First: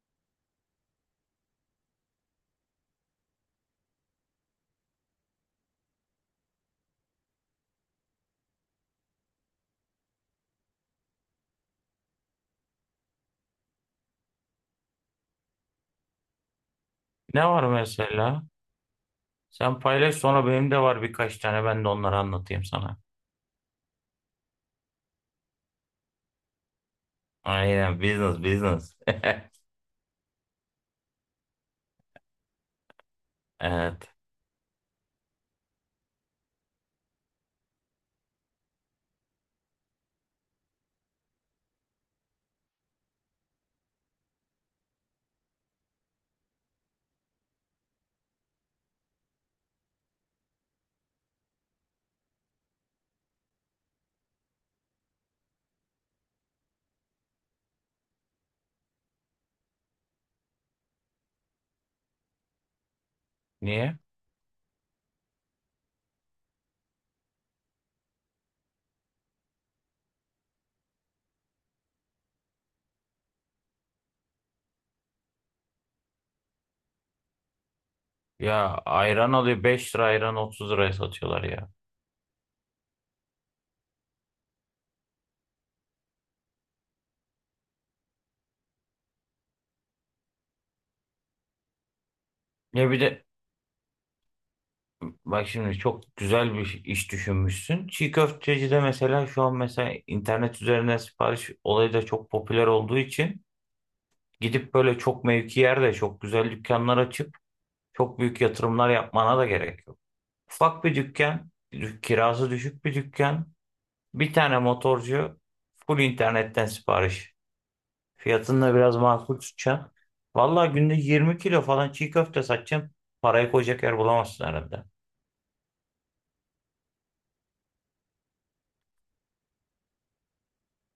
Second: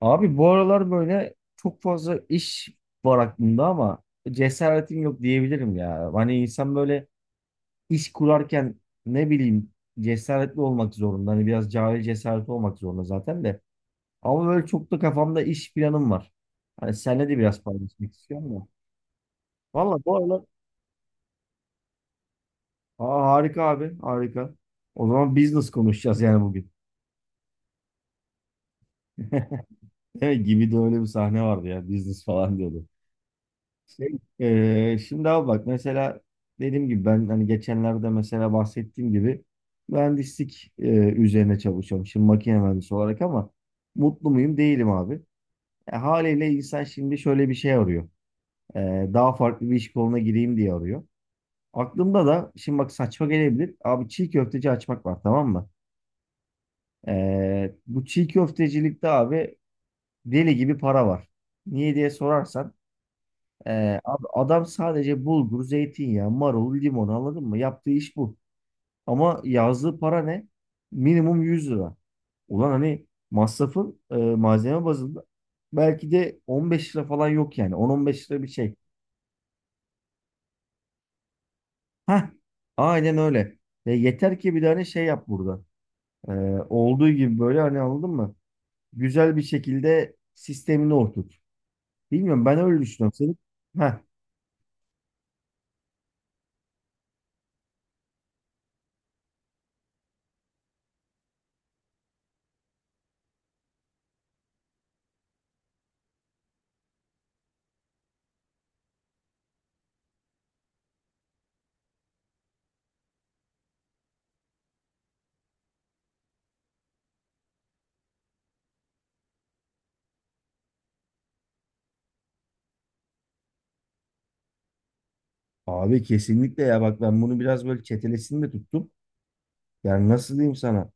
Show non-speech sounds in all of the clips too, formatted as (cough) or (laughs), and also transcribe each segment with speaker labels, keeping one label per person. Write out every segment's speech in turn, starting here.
Speaker 1: Abi bu aralar böyle çok fazla iş var aklımda ama cesaretim yok diyebilirim ya. Hani insan böyle iş kurarken ne bileyim cesaretli olmak zorunda. Hani biraz cahil cesaret olmak zorunda zaten de. Ama böyle çok da kafamda iş planım var. Hani seninle de
Speaker 2: Ne
Speaker 1: biraz
Speaker 2: var
Speaker 1: paylaşmak
Speaker 2: mesela?
Speaker 1: istiyorum da.
Speaker 2: Sen
Speaker 1: Valla
Speaker 2: paylaş,
Speaker 1: bu aralar.
Speaker 2: sonra benim de var birkaç tane, ben de onları anlatayım sana.
Speaker 1: Aa, harika abi harika. O zaman business konuşacağız yani bugün.
Speaker 2: Aynen, business business. (laughs)
Speaker 1: (laughs) Değil mi? Gibi de öyle bir sahne vardı ya, business falan diyordu.
Speaker 2: Evet.
Speaker 1: Şimdi abi bak, mesela dediğim gibi ben hani geçenlerde mesela bahsettiğim gibi mühendislik üzerine çalışıyorum. Şimdi makine mühendisi olarak ama mutlu muyum? Değilim abi. Haliyle insan şimdi şöyle bir şey arıyor. Daha farklı bir iş koluna gireyim diye arıyor. Aklımda da şimdi bak, saçma gelebilir. Abi çiğ köfteci açmak var, tamam mı? Bu çiğ köftecilikte abi deli gibi para var. Niye diye sorarsan
Speaker 2: Niye?
Speaker 1: Abi adam sadece bulgur, zeytinyağı, marul, limon, anladın mı? Yaptığı iş bu. Ama yazdığı para ne? Minimum 100 lira. Ulan hani masrafın malzeme bazında belki de 15 lira falan yok yani. 10-15 lira bir şey.
Speaker 2: Ya ayran alıyor 5 lira, ayran 30 liraya satıyorlar ya.
Speaker 1: Heh, aynen öyle. Ve yeter ki bir tane şey yap burada. Ee, Olduğu gibi böyle hani, anladın mı? Güzel bir şekilde sistemini oturt. Bilmiyorum, ben öyle
Speaker 2: Ya bir
Speaker 1: düşünüyorum.
Speaker 2: de
Speaker 1: Senin... Heh,
Speaker 2: bak, şimdi çok güzel bir iş düşünmüşsün. Çiğ köfteci de mesela, şu an mesela internet üzerinden sipariş olayı da çok popüler olduğu için gidip böyle çok mevki yerde çok güzel dükkanlar açıp çok büyük yatırımlar yapmana da gerek yok. Ufak bir dükkan, kirası düşük bir dükkan, bir tane motorcu, full internetten sipariş. Fiyatını da biraz makul tutacağım. Vallahi günde 20 kilo falan çiğ köfte satacağım. Parayı koyacak yer bulamazsın herhalde.
Speaker 1: abi kesinlikle ya, bak ben bunu biraz böyle çetelesini de tuttum. Yani nasıl diyeyim sana?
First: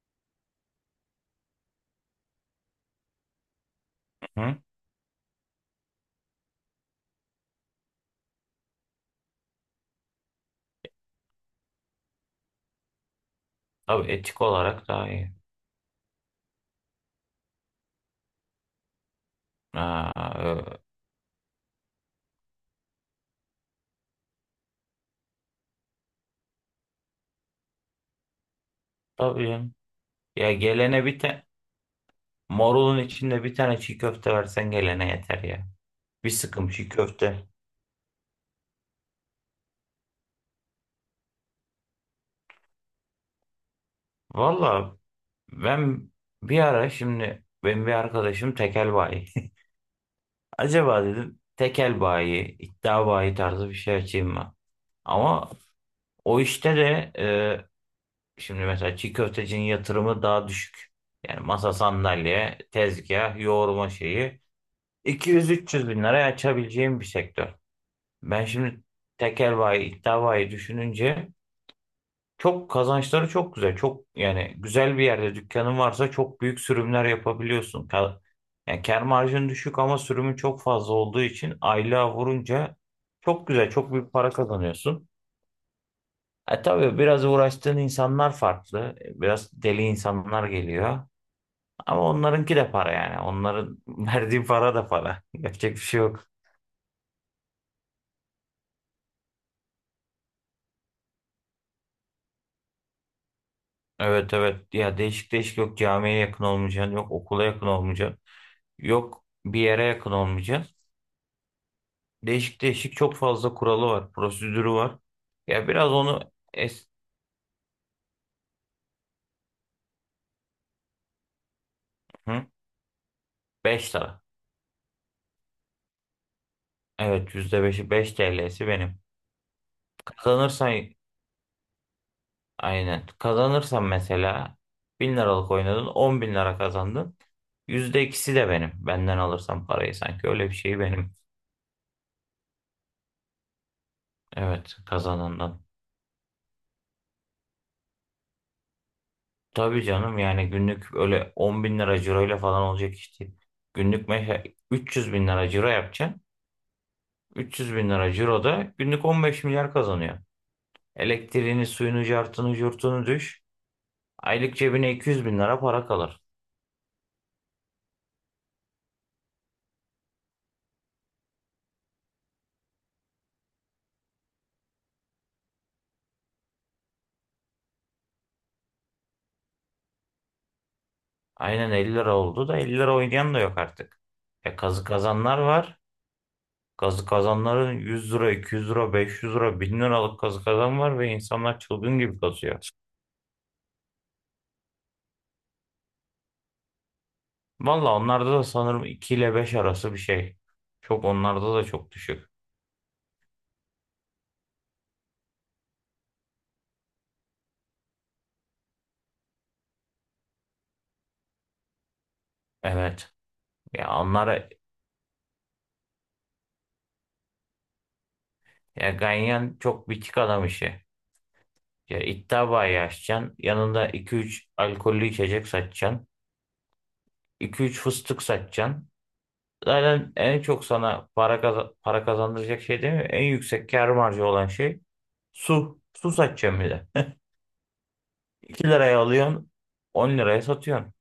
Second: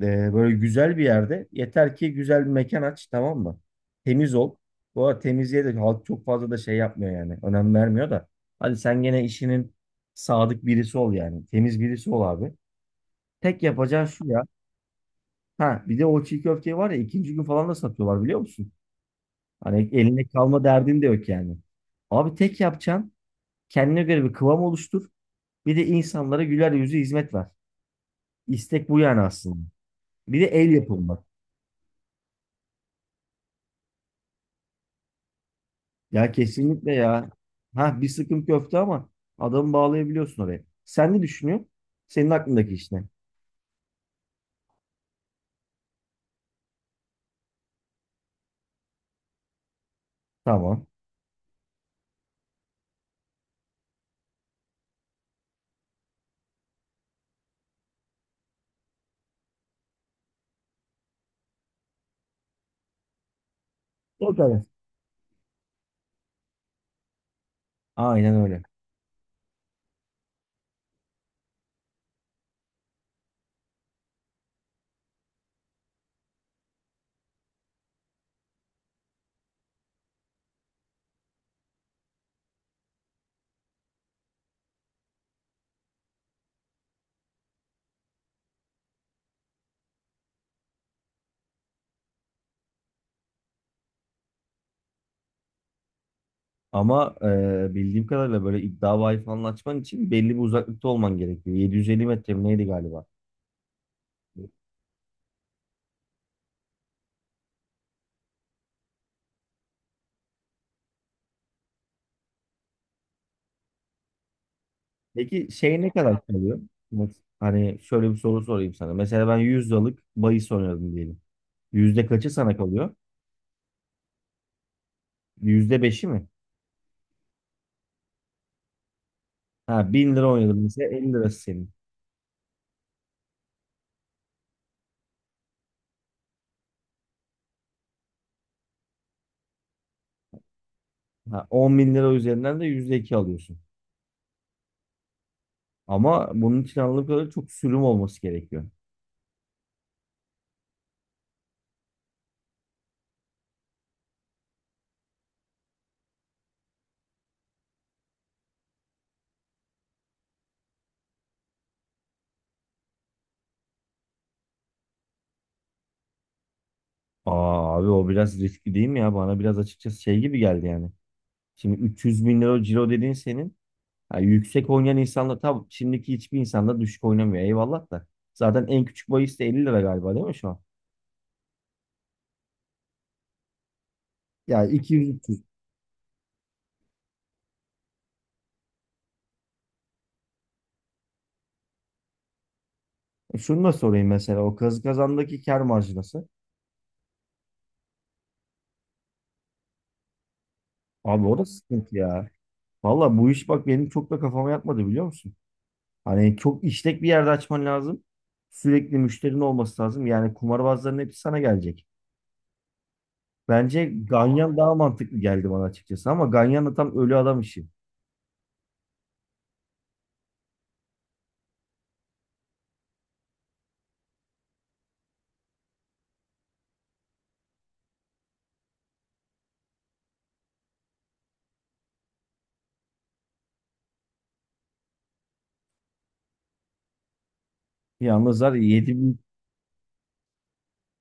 Speaker 1: Böyle güzel bir yerde yeter ki güzel bir mekan aç, tamam mı? Temiz
Speaker 2: Hı?
Speaker 1: ol. Bu arada temizliğe de halk çok fazla da şey yapmıyor yani. Önem vermiyor da. Hadi sen gene işinin sadık birisi ol yani. Temiz birisi ol abi. Tek yapacağın
Speaker 2: Tabii,
Speaker 1: şu ya.
Speaker 2: etik olarak daha iyi.
Speaker 1: Ha bir de o çiğ köfteyi var ya, ikinci gün falan da satıyorlar, biliyor musun? Hani eline
Speaker 2: Aa,
Speaker 1: kalma
Speaker 2: ö-
Speaker 1: derdin de yok yani. Abi tek yapacağın kendine göre bir kıvam oluştur. Bir de insanlara güler yüzü hizmet ver. İstek bu yani
Speaker 2: tabii
Speaker 1: aslında.
Speaker 2: canım.
Speaker 1: Bir de
Speaker 2: Ya,
Speaker 1: el
Speaker 2: gelene bir
Speaker 1: yapımı.
Speaker 2: tane marulun içinde bir tane çiğ köfte versen, gelene yeter ya. Bir
Speaker 1: Ya
Speaker 2: sıkım çiğ
Speaker 1: kesinlikle ya.
Speaker 2: köfte.
Speaker 1: Ha bir sıkım köfte ama adamı bağlayabiliyorsun oraya. Sen ne düşünüyorsun? Senin aklındaki iş ne?
Speaker 2: Valla ben bir ara, şimdi benim bir arkadaşım tekel bayi.
Speaker 1: Tamam.
Speaker 2: Acaba dedim tekel bayi, iddia bayi tarzı bir şey açayım mı? Ama o işte de şimdi mesela çiğ köftecinin yatırımı daha düşük. Yani masa sandalye, tezgah, yoğurma
Speaker 1: O
Speaker 2: şeyi
Speaker 1: kadar.
Speaker 2: 200-300 bin liraya açabileceğim bir sektör.
Speaker 1: Aynen
Speaker 2: Ben
Speaker 1: öyle.
Speaker 2: şimdi tekel bayi, iddia bayi düşününce çok kazançları çok güzel. Çok yani güzel bir yerde dükkanın varsa çok büyük sürümler yapabiliyorsun. Yani kâr marjın düşük ama sürümün çok fazla olduğu için aylığa vurunca çok güzel, çok büyük para kazanıyorsun. E tabii biraz uğraştığın insanlar farklı. E, biraz deli insanlar geliyor. Ama onlarınki de para yani. Onların (laughs) verdiği para da para. Yapacak bir şey yok.
Speaker 1: Ama bildiğim kadarıyla böyle iddia bahis falan açman için belli bir uzaklıkta olman gerekiyor. 750 metre mi neydi galiba?
Speaker 2: Evet, evet. Ya değişik değişik yok, camiye yakın olmayacaksın, yok okula yakın olmayacaksın, yok bir yere yakın olmayacaksın. Değişik değişik çok fazla kuralı var, prosedürü var.
Speaker 1: Peki
Speaker 2: Ya
Speaker 1: şey ne
Speaker 2: biraz
Speaker 1: kadar
Speaker 2: onu
Speaker 1: kalıyor? Mes- Hani şöyle bir soru sorayım sana. Mesela ben 100 liralık bahis oynadım diyelim. Yüzde kaçı
Speaker 2: hı?
Speaker 1: sana kalıyor?
Speaker 2: 5 lira.
Speaker 1: Yüzde beşi mi?
Speaker 2: Evet, %5'i, 5 TL'si benim.
Speaker 1: Ha 1000 lira oynadım mesela,
Speaker 2: Kazanırsan,
Speaker 1: elli lirası senin.
Speaker 2: aynen. Kazanırsan mesela 1.000 liralık oynadın, 10.000 lira kazandın. %2'si de benim. Benden alırsan parayı, sanki öyle bir şey benim.
Speaker 1: Ha, 10 bin lira üzerinden de %2 alıyorsun.
Speaker 2: Evet, kazanandan.
Speaker 1: Ama bunun için anladığım kadarıyla çok sürüm olması gerekiyor.
Speaker 2: Tabii canım, yani günlük öyle 10.000 lira ciroyla falan olacak işte. Günlük mesela 300 bin lira ciro yapacaksın. 300 bin lira ciroda günlük 15 milyar kazanıyor. Elektriğini, suyunu, cartını, curtunu düş. Aylık cebine 200.000 lira para kalır.
Speaker 1: Aa abi, o biraz riskli değil mi ya? Bana biraz açıkçası şey gibi geldi yani. Şimdi 300 bin lira ciro dediğin senin. Ha, yüksek oynayan insanlar tabii, şimdiki hiçbir insanda düşük oynamıyor eyvallah da. Zaten en küçük bahis de 50 lira galiba değil mi şu an?
Speaker 2: Aynen 50 lira oldu da 50 lira oynayan da yok artık. E,
Speaker 1: Yani
Speaker 2: kazı kazanlar
Speaker 1: 200-300.
Speaker 2: var. Kazı kazanların 100 lira, 200 lira, 500 lira, 1.000 liralık kazı kazan var ve insanlar çılgın gibi kazıyor.
Speaker 1: Şunu da sorayım mesela, o kazı kazandaki kar marjı nasıl?
Speaker 2: Valla onlarda da sanırım 2 ile 5 arası bir şey. Çok,
Speaker 1: Abi o da
Speaker 2: onlarda da çok
Speaker 1: sıkıntı ya.
Speaker 2: düşük.
Speaker 1: Valla bu iş bak benim çok da kafama yatmadı, biliyor musun? Hani çok işlek bir yerde açman lazım. Sürekli müşterinin olması lazım. Yani kumarbazların hepsi sana gelecek.
Speaker 2: Evet.
Speaker 1: Bence
Speaker 2: Ya onlara
Speaker 1: Ganyan daha mantıklı geldi bana açıkçası ama Ganyan da tam ölü adam işi.
Speaker 2: ya, ganyan çok bitik adam işi. Ya iddia bayi açacaksın, yanında iki üç alkollü içecek satacaksın. 2 üç fıstık satacaksın. Zaten en çok sana para kazandıracak şey değil mi? En yüksek kâr marjı olan şey su. Su satacaksın bir de.
Speaker 1: Yalnız
Speaker 2: (laughs)
Speaker 1: var ya,
Speaker 2: 2
Speaker 1: yedi
Speaker 2: liraya
Speaker 1: büyük,
Speaker 2: alıyorsun, 10 liraya satıyorsun.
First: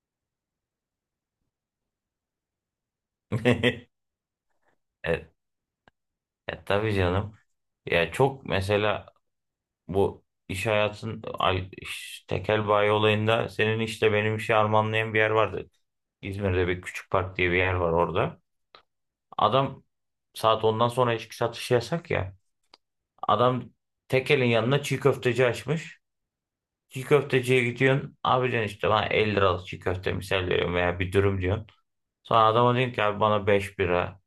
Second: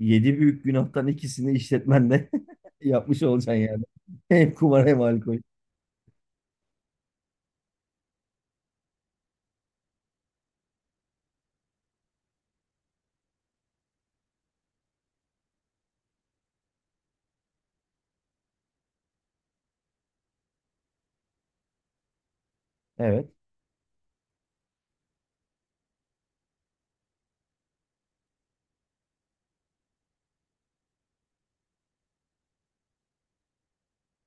Speaker 1: yedi büyük günahtan ikisini işletmenle (laughs) yapmış olacaksın yani.
Speaker 2: (laughs)
Speaker 1: (laughs) Hem kumar hem
Speaker 2: Evet,
Speaker 1: alkol.
Speaker 2: tabii canım. Ya çok mesela bu iş hayatın tekel bayi olayında, senin işte benim işi armağanlayan bir yer vardı. İzmir'de bir küçük park diye bir yer var orada. Adam, saat 10'dan sonra içki satışı yasak ya.
Speaker 1: Evet.
Speaker 2: Adam tekelin yanına çiğ köfteci açmış. Çiğ köfteciye gidiyorsun. Abi diyorsun, işte bana 50 liralık çiğ köfte misal veriyorum, veya bir dürüm diyorsun. Sonra adama diyorsun ki, abi bana 5 bira,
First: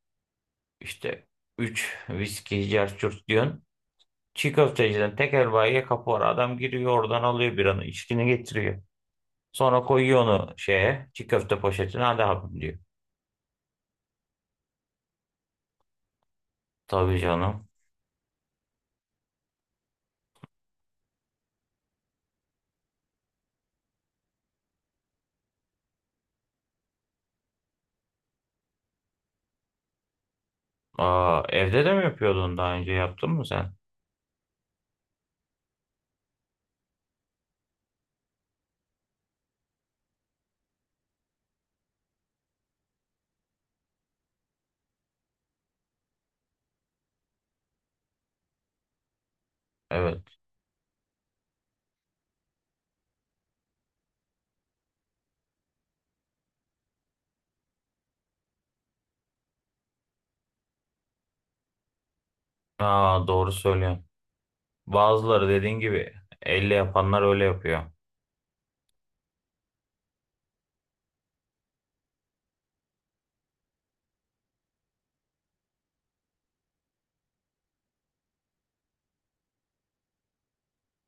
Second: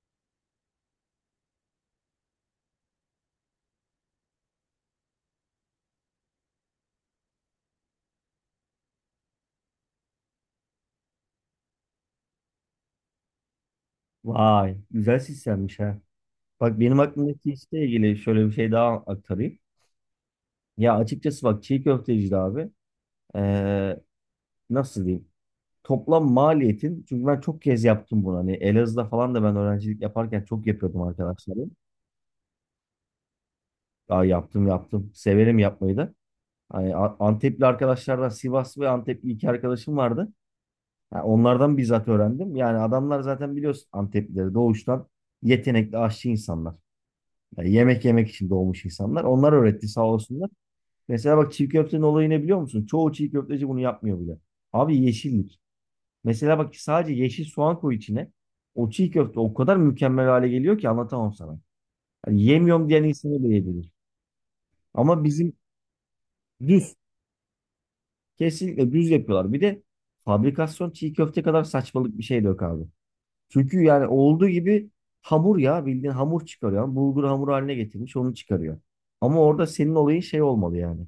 Speaker 2: işte 3 viski cerçurt diyorsun. Çiğ köfteciden tekel bayiye kapı var. Adam giriyor, oradan alıyor, biranı içkini getiriyor. Sonra koyuyor onu şeye, çiğ köfte poşetine, hadi abim diyor.
Speaker 1: Vay, güzel sistemmiş ha. Bak benim
Speaker 2: Tabii
Speaker 1: aklımdaki
Speaker 2: canım.
Speaker 1: işle ilgili şöyle bir şey daha aktarayım. Ya açıkçası bak, çiğ köfteci de abi. ee, Nasıl diyeyim? Toplam maliyetin, çünkü ben çok kez yaptım bunu, hani Elazığ'da falan da ben öğrencilik yaparken çok yapıyordum
Speaker 2: Aa,
Speaker 1: arkadaşlarım.
Speaker 2: evde de mi yapıyordun, daha önce yaptın mı sen?
Speaker 1: Daha yaptım. Severim yapmayı da. Hani Antepli arkadaşlardan, Sivas ve Antepli iki arkadaşım vardı. Ha, onlardan bizzat öğrendim. Yani adamlar zaten biliyorsun, Anteplileri doğuştan yetenekli aşçı insanlar. Yani yemek yemek için doğmuş insanlar. Onlar öğretti, sağ
Speaker 2: Evet.
Speaker 1: olsunlar. Mesela bak, çiğ köftenin olayı ne biliyor musun? Çoğu çiğ köfteci bunu yapmıyor bile. Abi yeşillik. Mesela bak, sadece yeşil soğan koy içine. O çiğ köfte o kadar mükemmel hale geliyor ki anlatamam sana. Yani yemiyorum diyen
Speaker 2: Aa,
Speaker 1: insanı
Speaker 2: doğru
Speaker 1: bile yedirir.
Speaker 2: söylüyorsun.
Speaker 1: Ama
Speaker 2: Bazıları,
Speaker 1: bizim
Speaker 2: dediğin gibi elle
Speaker 1: düz.
Speaker 2: yapanlar öyle yapıyor.
Speaker 1: Kesinlikle düz yapıyorlar. Bir de fabrikasyon çiğ köfte kadar saçmalık bir şey de yok abi. Çünkü yani olduğu gibi hamur ya, bildiğin hamur çıkarıyor. Yani bulgur hamuru haline getirmiş, onu çıkarıyor. Ama orada senin olayın şey olmalı yani.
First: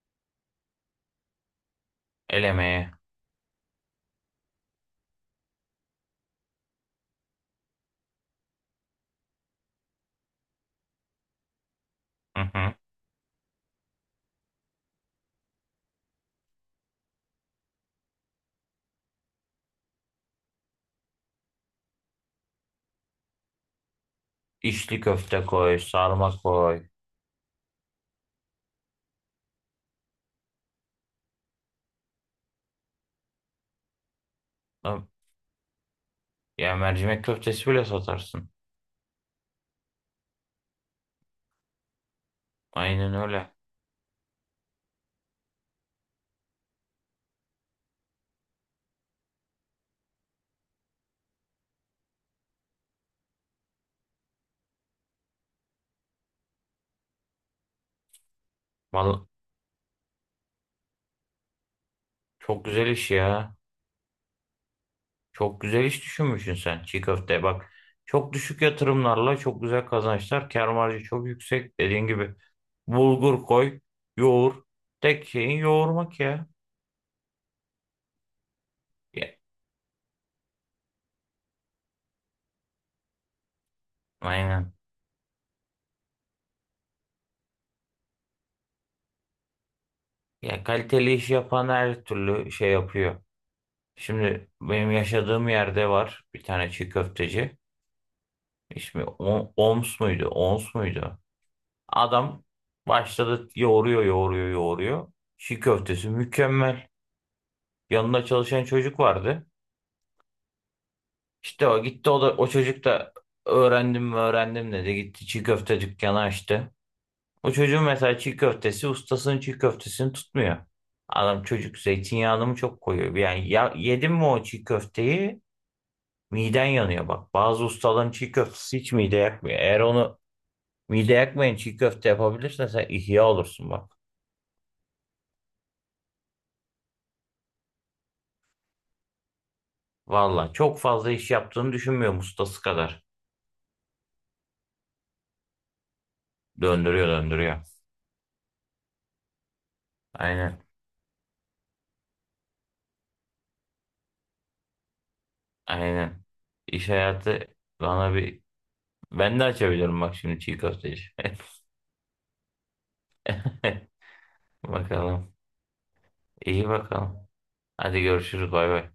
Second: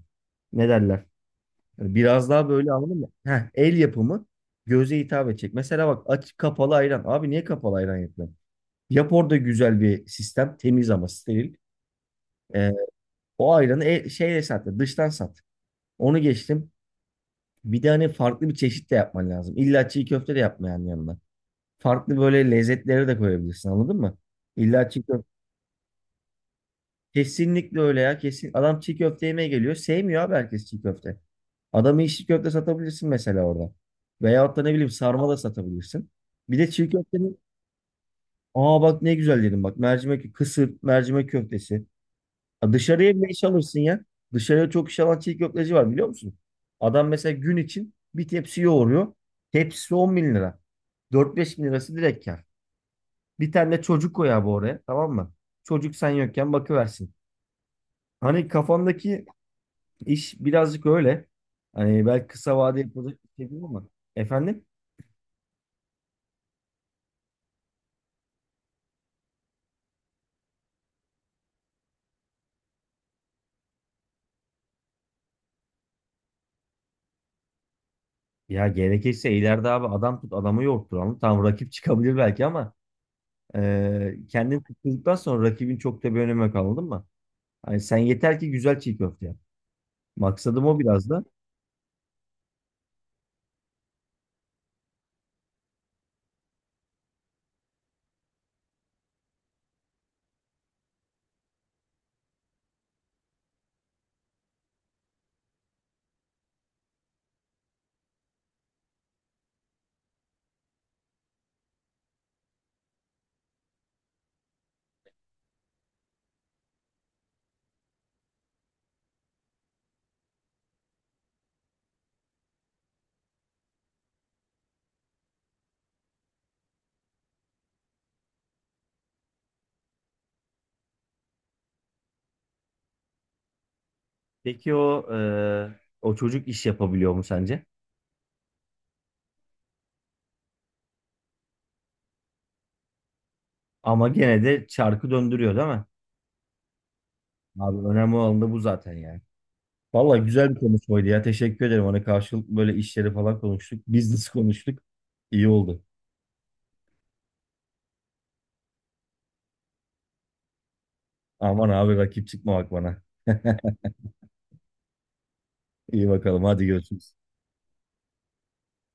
Speaker 1: Ne derler? Yani biraz
Speaker 2: El
Speaker 1: daha böyle,
Speaker 2: emeği.
Speaker 1: anladın mı? Heh, el yapımı, göze hitap edecek. Mesela bak, aç kapalı ayran. Abi niye kapalı ayran yapıyor? Yap orada güzel bir sistem. Temiz ama steril.
Speaker 2: Hı
Speaker 1: Ee,
Speaker 2: hı.
Speaker 1: O ayranı şeyle sat. Dıştan sat. Onu geçtim. Bir de hani farklı bir çeşit de yapman lazım. İlla çiğ köfte de yapmayan yanına. Farklı böyle lezzetlere de koyabilirsin, anladın mı? İlla
Speaker 2: İçli
Speaker 1: çiğ köfte.
Speaker 2: köfte koy, sarma koy.
Speaker 1: Kesinlikle öyle ya. Kesin. Adam çiğ köfte yemeye geliyor. Sevmiyor abi herkes çiğ köfte. Adamı içli köfte satabilirsin mesela orada. Veyahut da ne bileyim
Speaker 2: Lan.
Speaker 1: sarma da satabilirsin. Bir de
Speaker 2: Ya
Speaker 1: çiğ
Speaker 2: mercimek
Speaker 1: köftenin,
Speaker 2: köftesi bile satarsın.
Speaker 1: aa bak ne güzel dedim, bak, mercimek, kısır, mercimek köftesi. Ya
Speaker 2: Aynen
Speaker 1: dışarıya bile iş
Speaker 2: öyle.
Speaker 1: alırsın ya. Dışarıya çok iş alan çiğ köfteci var, biliyor musun? Adam mesela gün için bir tepsi yoğuruyor. Tepsisi 10 bin lira. 4-5 bin lirası direkt kar. Bir tane de çocuk koy abi oraya, tamam mı? Çocuk sen yokken bakıversin. Hani kafamdaki
Speaker 2: Vallahi
Speaker 1: iş birazcık öyle. Hani belki kısa
Speaker 2: çok
Speaker 1: vade
Speaker 2: güzel iş
Speaker 1: yapılacak bir şey
Speaker 2: ya.
Speaker 1: değil ama. Efendim?
Speaker 2: Çok güzel iş düşünmüşsün sen, çiğ köfte. Bak, çok düşük yatırımlarla çok güzel kazançlar. Kâr marjı çok yüksek. Dediğin gibi bulgur koy, yoğur. Tek şeyin yoğurmak ya.
Speaker 1: Ya
Speaker 2: Ya,
Speaker 1: gerekirse ileride abi adam tut, adamı yoğurtturalım. Tamam, rakip çıkabilir belki ama kendini
Speaker 2: aynen.
Speaker 1: tuttuktan sonra rakibin çok da bir önemi yok, anladın mı? Hani sen yeter ki güzel çiğ köfte yap.
Speaker 2: Ya
Speaker 1: Maksadım o biraz
Speaker 2: kaliteli
Speaker 1: da.
Speaker 2: iş yapan her türlü şey yapıyor. Şimdi benim yaşadığım yerde var bir tane çiğ köfteci. İsmi Oms muydu, Ons muydu? Adam başladı, yoğuruyor, yoğuruyor, yoğuruyor. Çiğ köftesi mükemmel. Yanında çalışan çocuk vardı. İşte o gitti, o da, o çocuk da öğrendim mi öğrendim dedi, gitti çiğ köfte dükkanı açtı. O çocuğun mesela çiğ köftesi, ustasının çiğ köftesini tutmuyor. Adam, çocuk zeytinyağını mı çok koyuyor yani? Ya, yedim mi o çiğ köfteyi miden yanıyor bak. Bazı ustaların çiğ köftesi hiç mide yakmıyor. Eğer onu mide yakmayan çiğ köfte yapabilirsen, sen ihya olursun bak.
Speaker 1: Peki o o çocuk iş yapabiliyor mu sence?
Speaker 2: Valla çok fazla iş yaptığını düşünmüyorum, ustası kadar.
Speaker 1: Ama gene de çarkı döndürüyor değil mi?
Speaker 2: Döndürüyor, döndürüyor.
Speaker 1: Abi önemli olan da bu zaten yani. Valla güzel
Speaker 2: Aynen,
Speaker 1: bir konuşmaydı ya. Teşekkür ederim. Hani karşılıklı böyle işleri falan konuştuk. Business konuştuk. İyi oldu.
Speaker 2: aynen. İş hayatı bana bir... Ben de açabilirim bak, şimdi çiğ köfteci.
Speaker 1: Aman abi, rakip çıkma bak bana.
Speaker 2: (laughs) Bakalım.
Speaker 1: İyi bakalım. Hadi
Speaker 2: İyi
Speaker 1: görüşürüz.
Speaker 2: bakalım. Hadi görüşürüz, bay bay.